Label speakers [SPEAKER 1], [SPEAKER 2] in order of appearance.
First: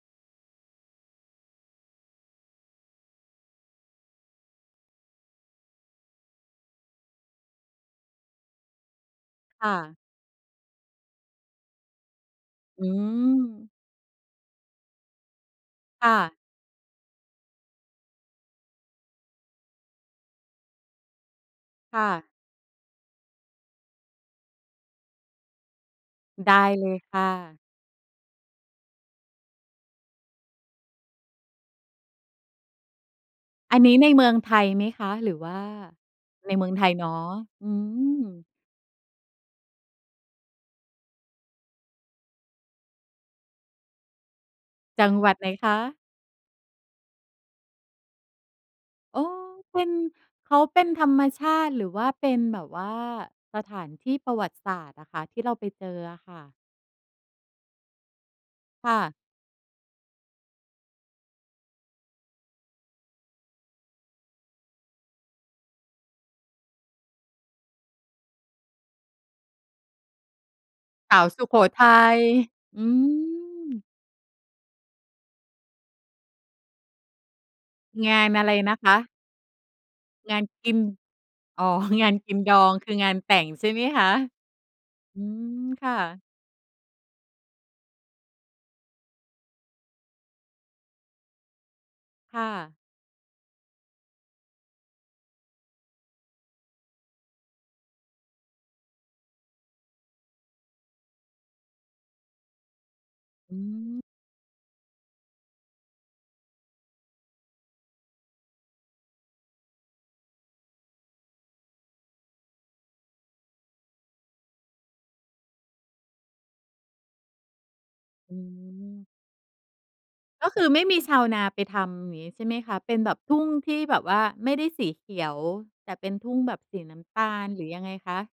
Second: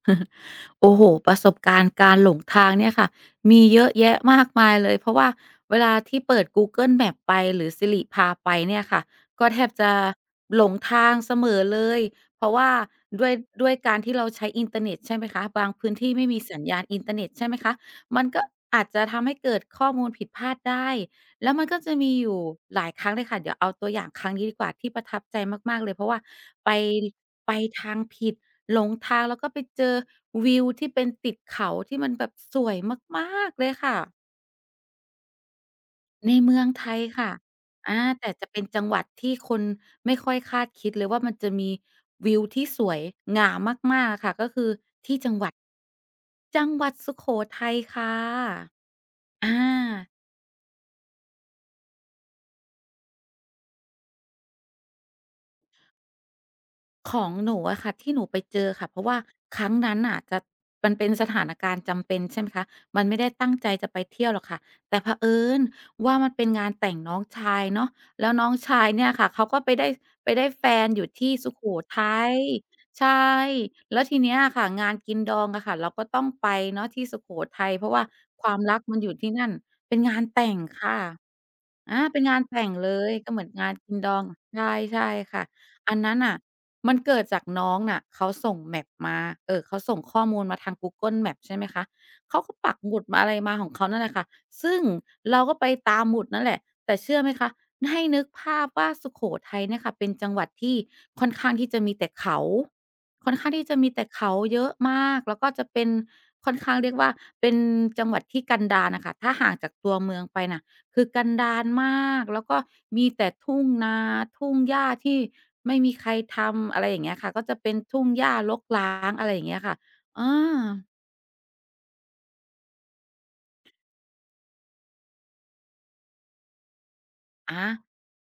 [SPEAKER 1] โอ้โฮ! ประสบการณ์การหลงทางเนี่ยค่ะมีเยอะแยะมากมายเลย เพราะว่าเวลาที่เปิด Google Maps ไป หรือ Siri พาไปเนี่ยค่ะ ก็แท
[SPEAKER 2] ค่
[SPEAKER 1] บจ
[SPEAKER 2] ะ
[SPEAKER 1] ะหลงทางเสมอเลย เพราะว่า
[SPEAKER 2] อื
[SPEAKER 1] ด้วย ด้
[SPEAKER 2] ม
[SPEAKER 1] วยการที่เราใช้อินเทอร์เน็ต ใช่ไหมคะ บางพื้นท
[SPEAKER 2] ค
[SPEAKER 1] ี
[SPEAKER 2] ่
[SPEAKER 1] ่ไม่
[SPEAKER 2] ะ
[SPEAKER 1] มีสัญญาณอินเทอร์เน็ต ใช่ไหมคะ มันก็อาจจะทำให้เกิดข้อมูลผิดพลาดได้ แล้วมันก็จะ
[SPEAKER 2] ค่
[SPEAKER 1] มี
[SPEAKER 2] ะ
[SPEAKER 1] อยู่หลายครั้งเลยค่ะ เดี๋ยวเอาตัวอย่างครั้งนี้ดีกว่า ที่ประทับใจมาก ๆ เลย เพราะว่า
[SPEAKER 2] ได้
[SPEAKER 1] ไป
[SPEAKER 2] เลยค่
[SPEAKER 1] ไ
[SPEAKER 2] ะ
[SPEAKER 1] ปทางผิด หลงทาง แล้วก็ไปเจอวิวที่เป็นติดเขาที่มันแบบสวยมาก ๆ เลย
[SPEAKER 2] อัน
[SPEAKER 1] ค
[SPEAKER 2] นี
[SPEAKER 1] ่
[SPEAKER 2] ้ใน
[SPEAKER 1] ะ
[SPEAKER 2] เมืองไทยไหมคะ? หรือว่า
[SPEAKER 1] ใน
[SPEAKER 2] ใ
[SPEAKER 1] เ
[SPEAKER 2] น
[SPEAKER 1] มื
[SPEAKER 2] เม
[SPEAKER 1] อ
[SPEAKER 2] ื
[SPEAKER 1] ง
[SPEAKER 2] องไ
[SPEAKER 1] ไ
[SPEAKER 2] ท
[SPEAKER 1] ท
[SPEAKER 2] ย
[SPEAKER 1] ย
[SPEAKER 2] เนา
[SPEAKER 1] ค
[SPEAKER 2] ะ
[SPEAKER 1] ่ะ
[SPEAKER 2] อื
[SPEAKER 1] อา แต่
[SPEAKER 2] ม
[SPEAKER 1] จะเป็นจังหวัดที่คนไม่ค่อยคาดคิดเลยว่ามันจะมีวิวที่สวยงามาก ๆ อะค่ะ ก็คือ
[SPEAKER 2] จั
[SPEAKER 1] ท
[SPEAKER 2] ง
[SPEAKER 1] ี่
[SPEAKER 2] หว
[SPEAKER 1] จ
[SPEAKER 2] ั
[SPEAKER 1] ั
[SPEAKER 2] ด
[SPEAKER 1] ง
[SPEAKER 2] ไ
[SPEAKER 1] ห
[SPEAKER 2] ห
[SPEAKER 1] ว
[SPEAKER 2] น
[SPEAKER 1] ัด
[SPEAKER 2] คะ?
[SPEAKER 1] จังหวัดสุโขทัยค่ะ
[SPEAKER 2] อ๋อ
[SPEAKER 1] อา
[SPEAKER 2] เป็น เขาเป็นธรรมชาติ หรือว่าเป็นแบบว่า สถานที่ประวัติศาสตร์อะค่ะ ที่เราไปเจออะค่ะ?
[SPEAKER 1] ของหนูอะค่ะ ที่หนูไปเจอค่
[SPEAKER 2] ค
[SPEAKER 1] ะ
[SPEAKER 2] ่
[SPEAKER 1] เพราะว
[SPEAKER 2] ะ
[SPEAKER 1] ่าครั้งนั้นน่ะ จะ มันเป็นสถานการณ์จำเป็น ใช่ไหมคะ มันไม่ได้ตั้งใจจะไปเที่ยวหรอกค่ะ แต่เผอิญว่ามันเป็นงานแต่งน้องชายเนาะ แล้วน้องชายเนี่ยค่ะ เขาก็ไปได้ ไปได้แฟนอยู่
[SPEAKER 2] สา
[SPEAKER 1] ท
[SPEAKER 2] ว
[SPEAKER 1] ี่
[SPEAKER 2] สุ
[SPEAKER 1] สุ
[SPEAKER 2] โข
[SPEAKER 1] โข
[SPEAKER 2] ทั
[SPEAKER 1] ท
[SPEAKER 2] ย
[SPEAKER 1] ัย
[SPEAKER 2] อื
[SPEAKER 1] ใช่
[SPEAKER 2] ม
[SPEAKER 1] แล้วทีเนี้ยค่ะ งานกินดองอะค่ะ เราก็ต้องไปเนาะที่สุโขทัย เพราะว่า
[SPEAKER 2] งานอะ
[SPEAKER 1] ค
[SPEAKER 2] ไ
[SPEAKER 1] ว
[SPEAKER 2] ร
[SPEAKER 1] าม
[SPEAKER 2] น
[SPEAKER 1] ร
[SPEAKER 2] ะ
[SPEAKER 1] ัก
[SPEAKER 2] ค
[SPEAKER 1] ม
[SPEAKER 2] ะ?
[SPEAKER 1] ันอยู่ที่นั่น เป็นงาน
[SPEAKER 2] งา
[SPEAKER 1] แต
[SPEAKER 2] น
[SPEAKER 1] ่ง
[SPEAKER 2] กิน
[SPEAKER 1] ค่ะ
[SPEAKER 2] อ๋อ
[SPEAKER 1] อา
[SPEAKER 2] งา
[SPEAKER 1] เ
[SPEAKER 2] น
[SPEAKER 1] ป็น
[SPEAKER 2] ก
[SPEAKER 1] ง
[SPEAKER 2] ิ
[SPEAKER 1] า
[SPEAKER 2] น
[SPEAKER 1] น
[SPEAKER 2] ด
[SPEAKER 1] แ
[SPEAKER 2] อ
[SPEAKER 1] ต่ง
[SPEAKER 2] ง ค
[SPEAKER 1] เล
[SPEAKER 2] ืองา
[SPEAKER 1] ย
[SPEAKER 2] น
[SPEAKER 1] ก
[SPEAKER 2] แ
[SPEAKER 1] ็
[SPEAKER 2] ต
[SPEAKER 1] เ
[SPEAKER 2] ่
[SPEAKER 1] หมือ
[SPEAKER 2] ง
[SPEAKER 1] นง
[SPEAKER 2] ใช
[SPEAKER 1] า
[SPEAKER 2] ่
[SPEAKER 1] น
[SPEAKER 2] ไหม
[SPEAKER 1] กิน
[SPEAKER 2] คะ?
[SPEAKER 1] ดอง ใช่ ใช่
[SPEAKER 2] อื
[SPEAKER 1] ค่ะ
[SPEAKER 2] ม ค
[SPEAKER 1] อ
[SPEAKER 2] ่
[SPEAKER 1] ันนั้น
[SPEAKER 2] ะ
[SPEAKER 1] น่ะมันเกิดจากน้องน่ะเขาส่ง Map มา เอ่อ เขาส่งข้อมูลมาทาง Google Maps ใช่ไหมคะ เข
[SPEAKER 2] ค
[SPEAKER 1] า
[SPEAKER 2] ่
[SPEAKER 1] ก็ป
[SPEAKER 2] ะ
[SPEAKER 1] ักหมุดมา อะไรมา ของเขานั่นแหละค่ะ ซึ่งเราก็ไปตามหมุดนั่นแหละ แต่เชื่อไหมคะ ให้นึกภาพว่าสุโขทัยเนี่ยค่ะ เป็นจังหวัดที่ค่อนข้างที่จะมีแต่เขา ค่อนข้า
[SPEAKER 2] อ
[SPEAKER 1] ง
[SPEAKER 2] ื
[SPEAKER 1] ที่จะมีแต
[SPEAKER 2] ม
[SPEAKER 1] ่เขาเยอะมาก แล้วก็จะเป็นค่อนข้าง เรียกว่าเป็นจังหวัดที่กันดารน่ะค่ะ ถ้าห่างจากตัวเมืองไปน่ะ คือกันดารมาก แล้วก็มีแต่ทุ่งนา ทุ่งหญ้าที่ไม่มีใครทำ อะไรอย่างเงี้ยค่ะ ก็เป็นทุ่งหญ้
[SPEAKER 2] อ
[SPEAKER 1] า
[SPEAKER 2] ื
[SPEAKER 1] รกร้า
[SPEAKER 2] ม
[SPEAKER 1] ง อะไรอย่างเงี้ยค่ะ เอ
[SPEAKER 2] ก็คือ ไม
[SPEAKER 1] อ
[SPEAKER 2] ่มีชาวนาไปทำ อย่างนี้ใช่ไหมคะ เป็นแบบทุ่งที่แบบว่าไม่ได้สีเขียว แต่เป็นทุ่งแบบสีน้ำตาล
[SPEAKER 1] อ
[SPEAKER 2] หรือยั
[SPEAKER 1] า
[SPEAKER 2] งไงคะ?